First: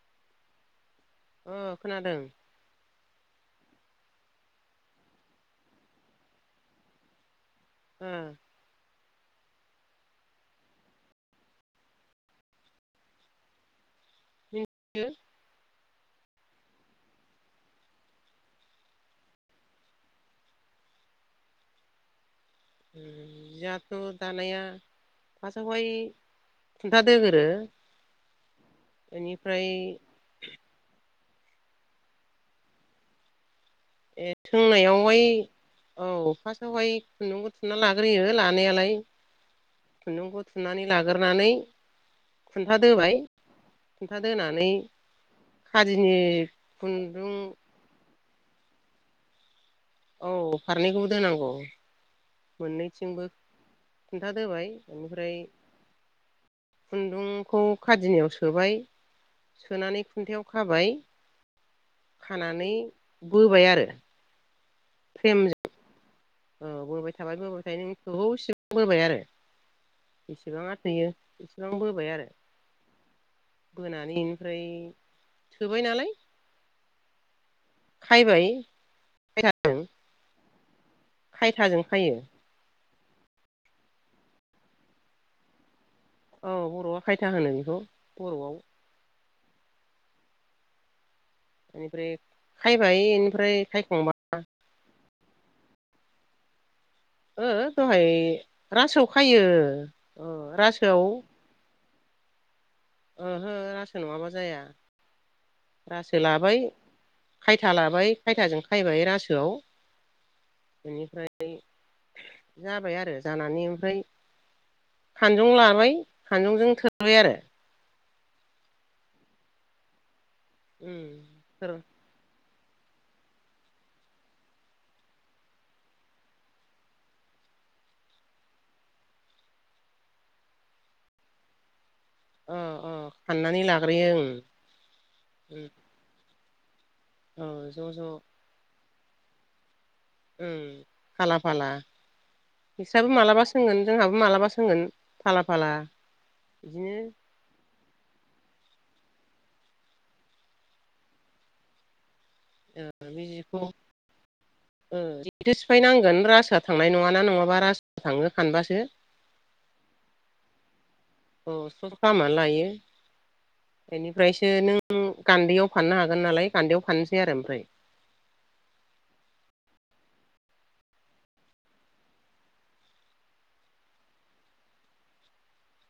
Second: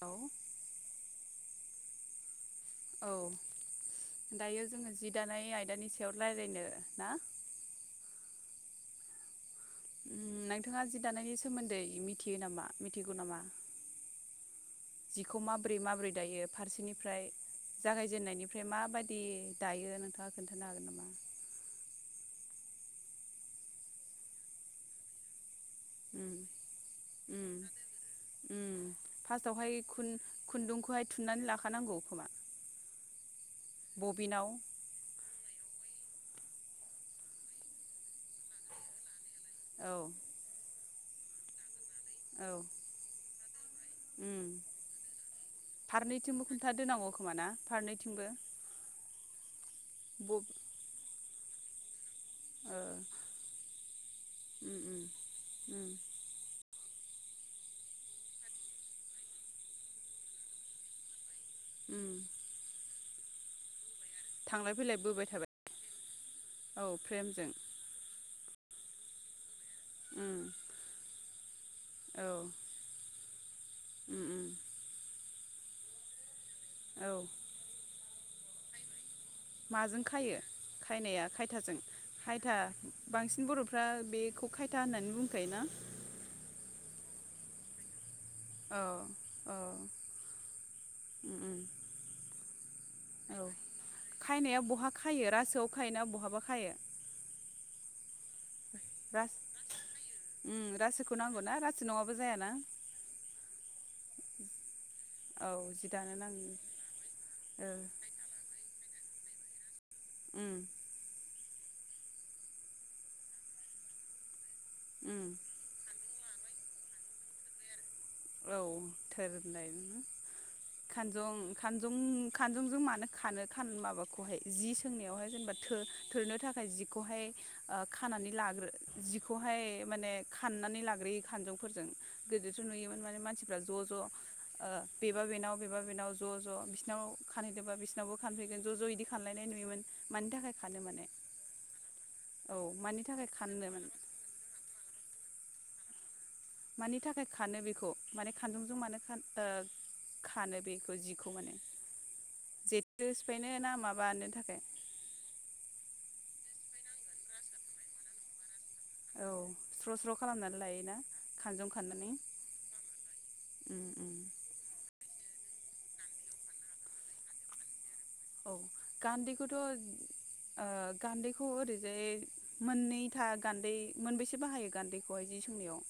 औ ओ खोनादों औ दायो जोङो जि दानाय आयदानि सायाव रायलायनो ना ओ नोंथाङा जि दानायनि सोमोन्दै मिथियो नामा मिथिगौ नामा? मिन्थियो जिखौ माब्रै मा बोरै दायो फारसेनिफ्राय जागायजेननायनिफ्राय माबादि दायो नोंथाङा खोन्थानो हागोन नामा? जिहाथ दानायया फासआवहाय उम खुन्था दोगोरो उम उम एनिफ्राय फार्स्टावहाय खुन खुन्दुंखौहाय थुननानै लाखानांगौ खोमा ए बबिनाव थोंनायआवहाय औ फासथावहाय खुन्दुंखौ थुना लाग्रोयो लानायालाय औ खुनदुंखौ थुन्नानै लाग्रोनानै औ खुन्था दोबाय खुन्था उम दोनानै खादिनि फारनैथिंबो खुन्था दोनांगौ खोमा खुन्दुं ना फारनैथिंबो ब औ फारनैखौबो दोनांगौ [inaudible] ओ मोननैथिंबो खुनथा दोबाय उम उम एनिफ्राय उम खुन्दुंखौ खादिनायाव सोबाय सोनानै खुन्थायाव खाबाय। उम खानानै। बोबाय आरो। थांलाय फैलाय बोबाय फ्रेमजों थाबाय। औ बोबबाय थाबाय बोबाय थायो नों गोबाव सिम। बोबाय आरो। उम बेसेबाङा थोयो एसेबां बोबाय औ आरो बोनानै उम उम इनफ्राय। थोबाय नालाय। औ खायबाय खायथाजों माजों खायो? खायनाया खायथाजों खायथा बांसिन बरफ्रा बेखौ खायथा होननानै बुंखायो ना? औ बर'आ खायथा होनो बेखौ। बर'आव। औ औ उम उम बेनिफ्राय खायबाय औ इनिफ्राय खायखांबा खायनाया बहा खायो रासोआव खायोना बहाबा खायो। ओ दहाय रासोआव रास खायो अ उम रासोआव। रासोखौ नांगौना रासो नङाबा जायाना? ओहो रासो नङाबा जाया औ जि दानो रासो नाङो लाबाय ओ खायथा लाबाय खायथाजों खायबाय रासोआव उम बेनिफ्राय जाबाय आरो जानानै ओमफ्राय उम खानजं लाबाय खानजंजों थोरबाय आरो। औ थोरनाय उम खानजं थोर खानजं खानजंजों मानो खानो खान माबाखौहाय जि सोंनायावहाय जेनेबा थो-थोरनो थाखाय जिखौहाय ओ खाननानै लाग्रोयो जिखौहाय माने खाननानै लाग्रोयो खानजंफोरजों। अ गोदोथ अ नुयोमोन माने मानसिफ्रा हाननानै ज ज ओ लाग्रोयो बेबा बेनाव ओं बेबा बेनाव ज ज बिज बिसिनाव औ खानहैदोंबा ज' बिसिनावबो फानफैगोन ज ज इदि खानलायनाय नुयोमोन। मानि थाखाय उम खानो माने फाला फाला औ मानि नोंस्राबो थाखाय माबलाबा खाननो सोंगोन माने जोंहाबो माबलाबा सोंगोन फाला फाला बिदिनो मानि थाखाय खानो बेखौ? माने खानजंजों मानो खान ओ खानो बेखौ जिखौहाय। ओ बे जिखौ थाखाय ओ जेथो सिफायनांगोन रासोया थांनाय नङाना नङाबा रास थांनो खानबासो औ स्र स्र खालामनानै लायोना अ खानजं स्र खाननानै खालामनानै लायो बेनिफ्रायसो नों गान्दैयाव फाननो हागोन नालाय गान्दैयाव फाननोसै आरो ओमफ्राय औ गान्दैखौथ' ओ गान्दैखौ ओरैजाय मोननैथा गान्दै मोनबेसे बाहायो गान्दैखौहाय जि सोंनायाव?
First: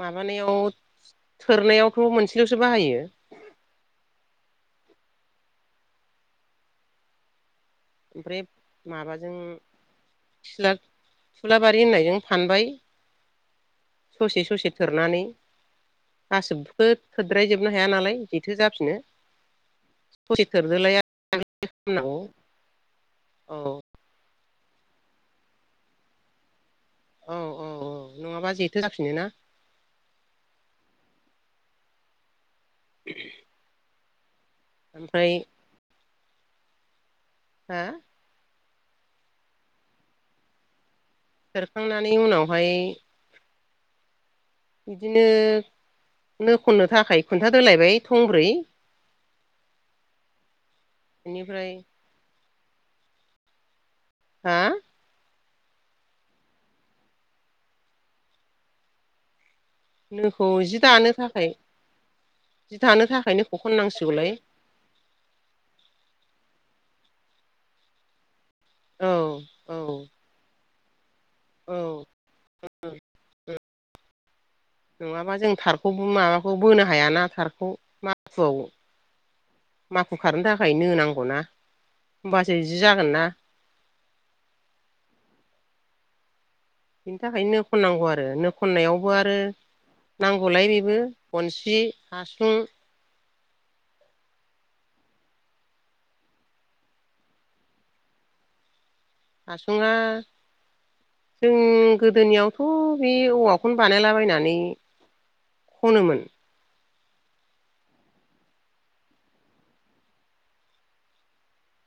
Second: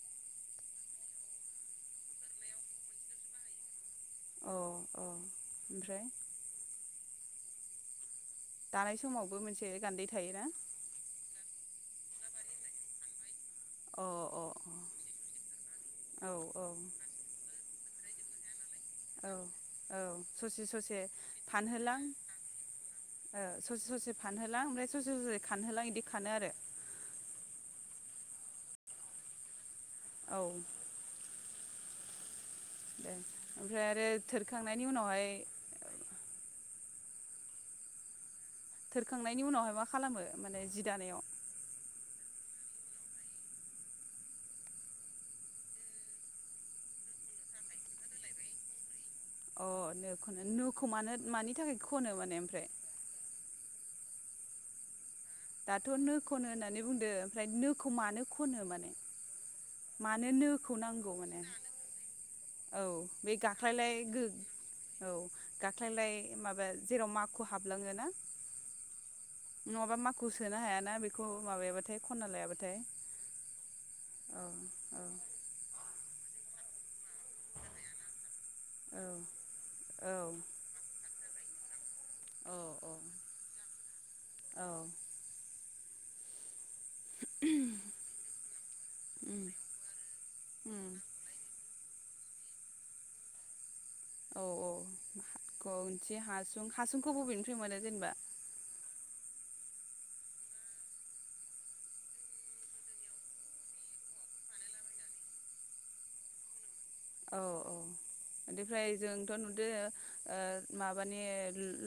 माबानायाव थोरनायावथ' मोनसेलसो बाहायो। औ -औ ओमफ्राय ओमफ्राय दानाय माबाजों समावबो मोनसे गान्दै थायोना थुलाब थुलाब [unintelligible] होननायजों फानबाय। अ ससे अ ससे अ थोरनानै औ औ गासैखौबो थोद्रायजोबनो हाया नालाय जेथो जा औ -औ, ससे थोरदोलाय -ससे फानहोलां खालामनांगौ ओ औ ससे -ससे फानहो होलां ओमफ्राय ससे-ससे खानहोलां बिदि खानो आरो उम-उम-उम नङाबा जेथो जाफिनोना? औ दे ओमफ्राय आरो थोरखांनायनि उनावहाय ओमफ्राय हा थोरखांनायनि उनावहाय मा खालामो माने जि दानायाव? थोरखांनानै उनावहाय बिदिनो नो खननो थाखाय खुन्था दोलायबाय थंब्रै, अ नो खनो नोखौ मानो मानि बेनिफ्राय थाखाय खनो? माने ओमफ्राय हा दाथ' नो खनो होननानै बुंदो ओमफ्राय नोखौ मानो खनो माने? मानो नोखौ जि दानो नांगौ माने थाखाय। जि औ दानो बे थाखाय नोखौ गाख्लायलाय खननांसिगौलाय औ गाख्लायलाय माबा जेराव माख हाबलाङो ना? औ औ नङाबा माखौ सोनो हाया। [unintelligible] बेखौ औ माबायाबाथाय खनना लायाबाथाय औ औ नङाबा जों थारखौ माबाखौ बोनो ह हायाना थारखौ, मा माखुआव औ माखु खारनो थाखाय नो नांगौ ना? औ होमबासो जि औ जागोन ना। औ बिनि थाखायनो नो खननांगौ आरो नो खननायावबो आरो उम नांगौलाय उम बेबो बनसि हासुं औ औ ह हासुं हासुंखौ बबेनिफ्राय मोनो जेनेबा हासुङा जों गोदोनियावथ बे औवाखौनो बानायलाबायनानै खनोमोन औ औ बेनिफ्राय जोंथ नुदों ओ माबानि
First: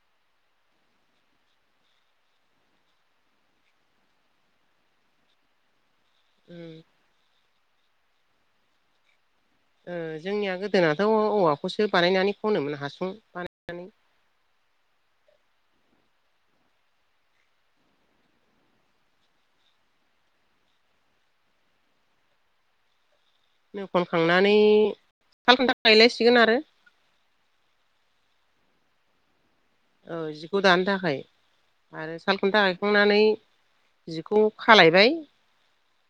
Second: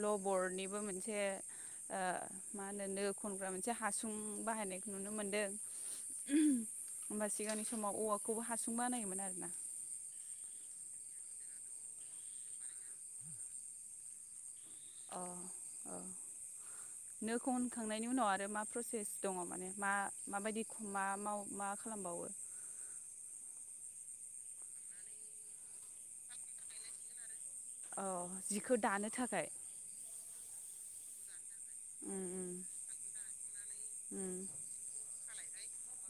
लबरनिबो मोनसे ओ मा होनो खनग्रा मोनसे हासुं बाहायनायखौ नुनो मोनदों उम होमबा सिगांनि समाव औवाखौबो हासुं बानायोमोन आरो ना उम जोंनिया गोदोनाथऔवाखौसो बानायनानै खनोमोन हासुं बानायनानै अ औ नोखौअखांनायनि उनाव आरो मा प्रसेस दङ माने मा माबायदि म मा खालामबावो नो खनखांनानै खाल खुन्था गायलायसिगोन आरो औ जिखौ दानो थाखाय औ जिखौ दानो थाखाय आरो उम उम सालखुन्था गायखांनानै उम जिखौ खालायबाय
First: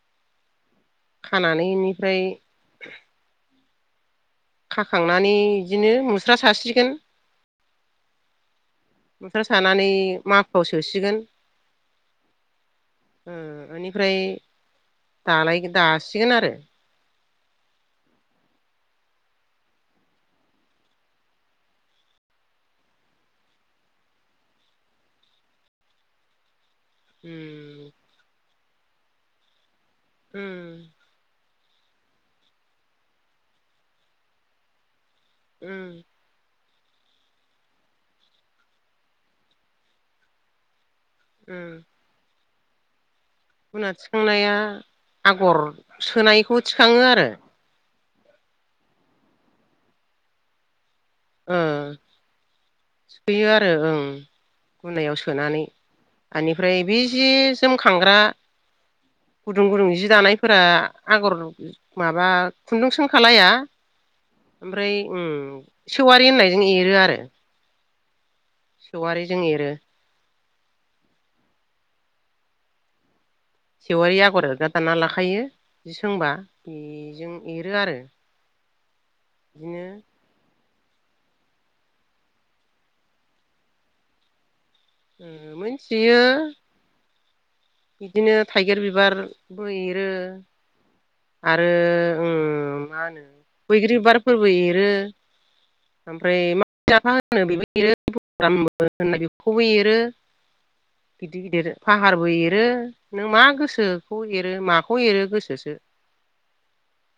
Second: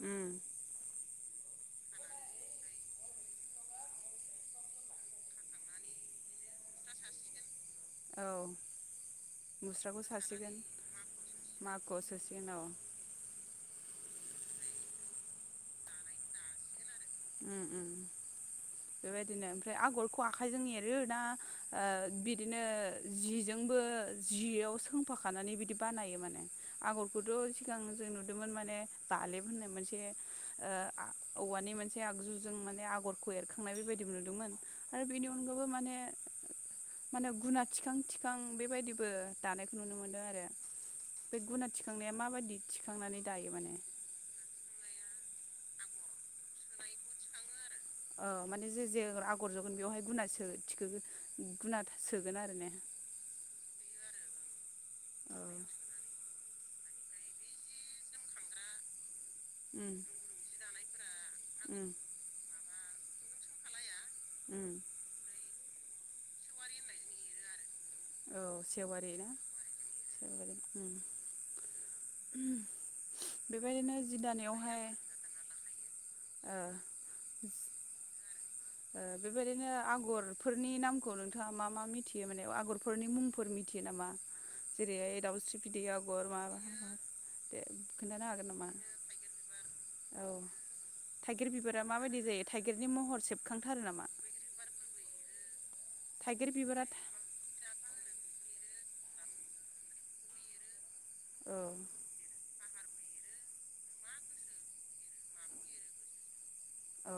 उम खानानै इनिफ्राय खाखांनानै बिदिनो मुस्रा सासिगोन औ मुस्रा सानानै मुस्राखौ सासिगोन माखुआव सोसिगोन माखुआव सोसिगोन औ ओ बेनिफ्राय दानायखौ दासिगोन आरो उम-उम बेबायदिनो ओमफ्राय आगरखौ आखाइजों एरो ना ओ बिदिनो जिजोंबो जियाव सोंफाखानानै बिदि बानायो माने आगरखौथ सिगां उम जों नुदोंमोन माने बालेब होनोमोन सि बे ओ उम आ औवानि मोनसे आगजुजों माने आगरखौ एरख थांनाय बेबायदिबो नुदोंमोन आरो बेनि अनगायैबो उम माने माने गुना थिखां थिखां बेबायदिबो दानायखौ नुनो मोनदों आरो बे गुना थिखांनाया माबायदि थिखांनानै दायो माने गुना थिखांनाया आगर सोनायखौ थिखाङो आरो औ माने जे जे आगर जगोन बेवहाय गुनासो थि ओ गुना सोगोन आरो ने ओ ओं गुनायाव औ सोनानै बेनिफ्राय बे जि जोमखांग्रा गुदुं गुदुं उम जि दानायफोरा आगर उम माबा खुन्दुं सोंखा लाया उम ओमफ्राय उम सेवारि होननायजों एरो आरो औ सेवारि ना जों एरो सेवारि उम बेबायदिनो जि सेवारि आगर एरग्रा दानायावहाय दाना लाखायो जि सों होनबा ओ बेजों एरो आरो। ओ बेबायदिनो बिदिनो आगरफोरनि नाम खौ नोंथाङा मा मा मिथियो माने आगरफोरनि मुंफोर मिथियो नामा? जेरैहाय ओ दावस्रि बिदै मोनथियो आगर माबा दे खोन्थानो बिदिनो हागोन नामा थाइगिर बिबारबो एरो औ थाइगिर आरो बिबारा माबायदि जायो उम थाइगिरनि मा महर होनो सेबखांथारो बैग्रि नामा बिबारफोरबो एरो। ओमफ्राय थाइगिर बिबारा माफा होनो बेबो एरो [unintelligible] होनना बेखौबो एरो। गिदिर औ गिदिर फाहारबो एर एरो नों मा गोसोखौ एरो माखौ एरो गोसोसो। औ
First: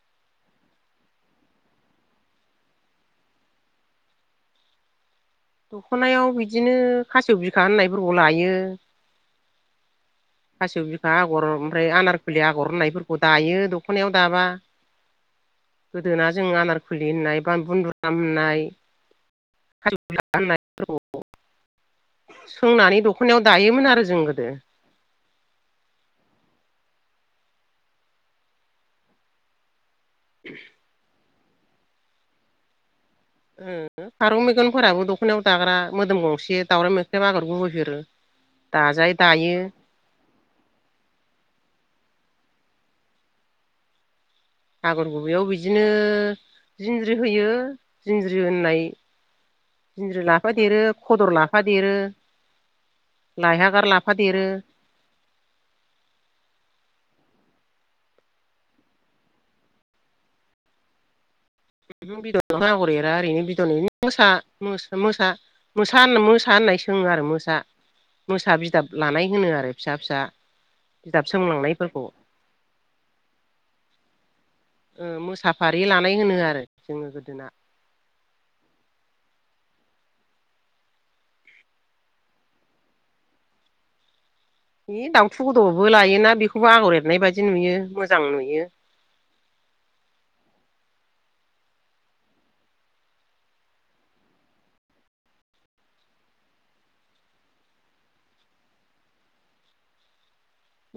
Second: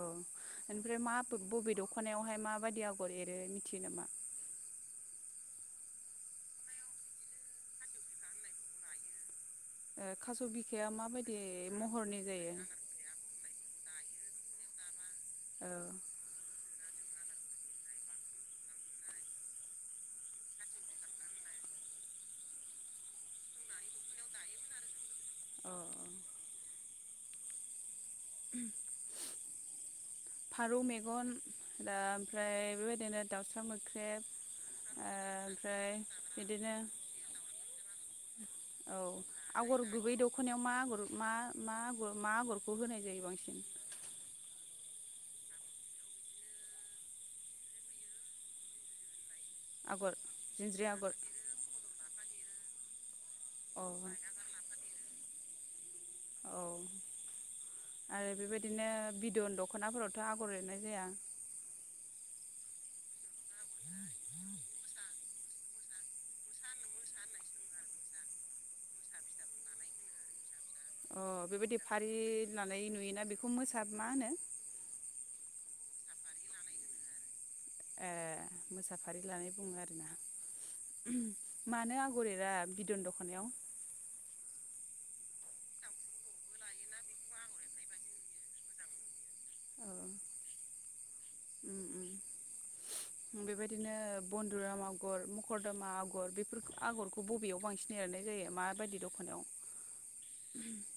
ओनिफ्राय मा बबे दखनायावहाय माबायि आगर एरो मिथियो नामा। दखनायाव बिदिनो खासेउ बिखा होननायफोरखौ लायो। ओ खास' खासेउ बिखाया बिखा माबायदि आगर ओमफ्राय महरनि आनारखुलि जायो? आगर होननायफोरखौ दायो दखनायाव दाबा औ गोदोना जों आनार फुलि होननाय ब बुनन्दुराम होननाय खालुला होननाय सोंनानै दखनायाव दायोमोन आरो जों गोदो। औ औ। उम फारौ मेगन दा ओमफ्राय बेबायदिनो दाउसा ओ मोख्रेब फारौ मेगनफोराबो ओ दखनायाव दाग्रा ओमफ्राय मोदोम गंसे बिदिनो दावराव मोख्रेब आगर गुबै फेरो औ दाजाय दायो। आगर गुबै दखनायाव मा आगर मागर मा आगरखौ होनाय जायो बांसिन। आगर गुबैयाव बिदिनो जिंज्रि होयो जिन्ज्रि होननाय आगर जिन्ज्रि लाफा देरो जिन्ज्रि आगर खदर लाफा देरो। लाया औ गार लाफा देरो। औ आरो बेबायदिनो बिदन दखनाफोरावथ आगर एरनाय जाया। बिदन आगर एरा ओरैनो बिदननो मो मोसा मोसा होन मोसा होननाय सोङो आरो मोसा मोसा बिदाब लानाय होनो आरो फिसा फिसा। अ बिदाब बेबायदि सोंलांनायफोरखौ फारि लानाय नुयोना बेखौ मोसा मा होनो ओं मोसाफारि लानाय होनो आरो जोङो गोदोना। ए मोसाफारि लानाय बुङो आरोना मानो आगर एरा बिदन दखनायाव? बे दाउथु गोदआवबो लायोना बेखौबो आगर एरनाय बायदि नुयो मोजां नुयो। औ उम उम बेबायदिनो बन्दुराम आगर मखरदमा आगर बे आगरखौ बबेयाव बांसिन एरनाय जायो माबायदि दखनायाव।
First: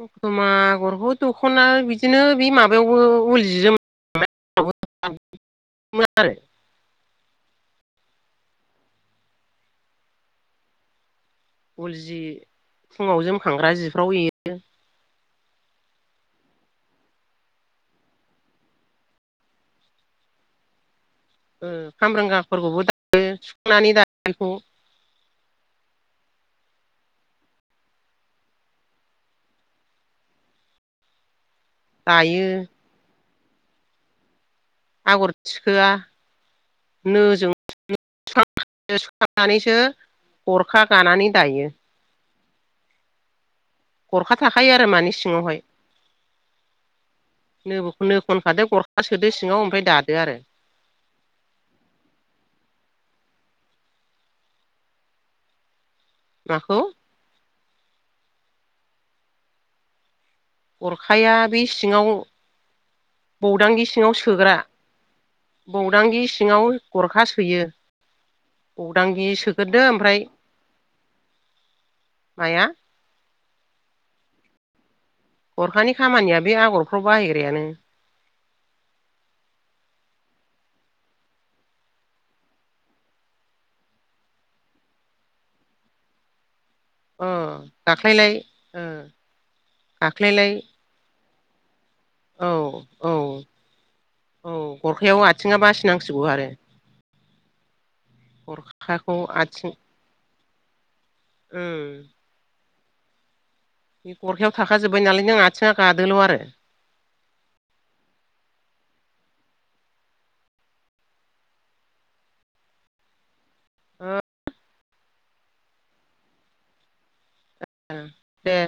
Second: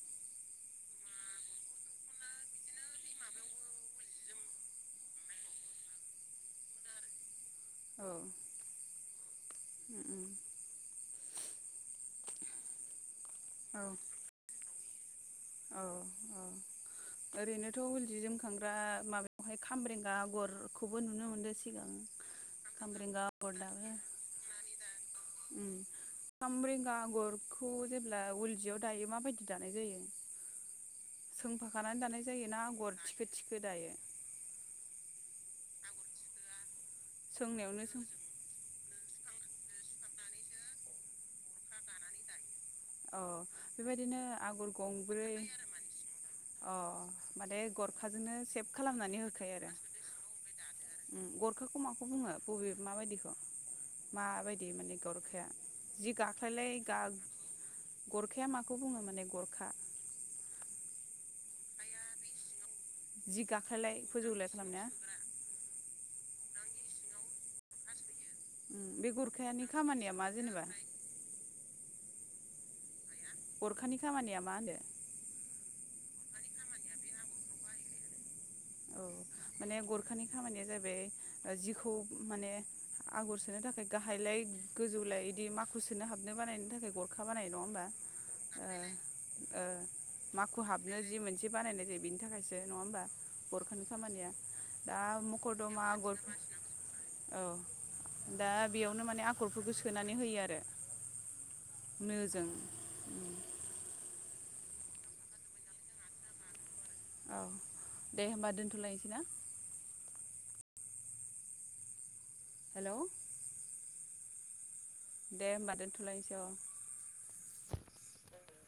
दथमा आगरखौ दखना बिदिनो बे माबायावबो उल जि जोमोन [unintelligible] आरो औ उम। उल जि फुङाव जोम खांग्रा औ जिफ्राव एरो। औ अ ओरैनोथ उलजि जोमखांग्रा माबायावहाय खामब्रेंगा आगरखौ बो नुनो मोनदों ओ सिगां खामब्रेंगाफोरखौबो दा खामबेंग्रा आगर दाबो सुखांनानै दा बेखौ [unintelligible] खामब्रेंगा आगरखौ जेब्ला उल जियाव दायो माबायदि दानाय जायो सोंफा नानै दानाय दायो जायोना आगर थिखो दायो आगर थिखोआ सोंनायावनो सों फाखानानैसो गरखा गानानै दायो। अ बेबायदिनो गरखा थाखायो आगर आरो मानि गंब्रै सिङावहाय अ माने नोबो नो गरखाजोंनो खनखादो सेभ गरखा खालामनानै सोदो होखायो सिङाव आरो ओमफ्राय दादो आरो ओम गरखाखौ माखौ बुङो बबे माबायदिखौ माबायदि माने गरखाया जि गाखायलाय माखौ गा गरखाया माखौ बुङो माने गरखा? अरखाया बे सिङाव जि बौदांगि गाख्लायलाय सिङाव फोजौलाय सोग्रा खालामनाया बौदांगि सिङाव गरखा सोयो। ओम बे बौदांगि गरखानि सोगोरदो खामानिया ओमफ्राय मा जेनेबा माया गरखानि खामानिया मा होनदो गरखानि खामानिया बे आगरफ्राव बाहायग्रायानो। औ माने गरखानि खामानिया जाबाय जिखौ माने आगर सोनो थाखाय गाहायलाय गोजौलाय बिदि माखु सोनो हाबनो बानायनो थाखाय गरखा अ बानाय नङा होनबा। ओ गाख्लायलाय माखु हाबनो जि मोन बिदि बानायनाय जायो बेनि औ थाखायसो नङा होमबा औ गरखानि खामानिया औ दा गरखायाव मखर आथिङा दमा आगर बासिनांसिगौ आरो औ दा बेयावनो गरखाखौ माने आथिं आखरफोरखौ सोनानै होयो आरो उम नो जों बे गरखायाव थाखाजोब्बाय नालाय नों आथिङा गादोल आरो। औ दे होनबा दोनथलायनोसै ना हेल' ओम दे होमबा दोनथलायनोसै अ ओं दे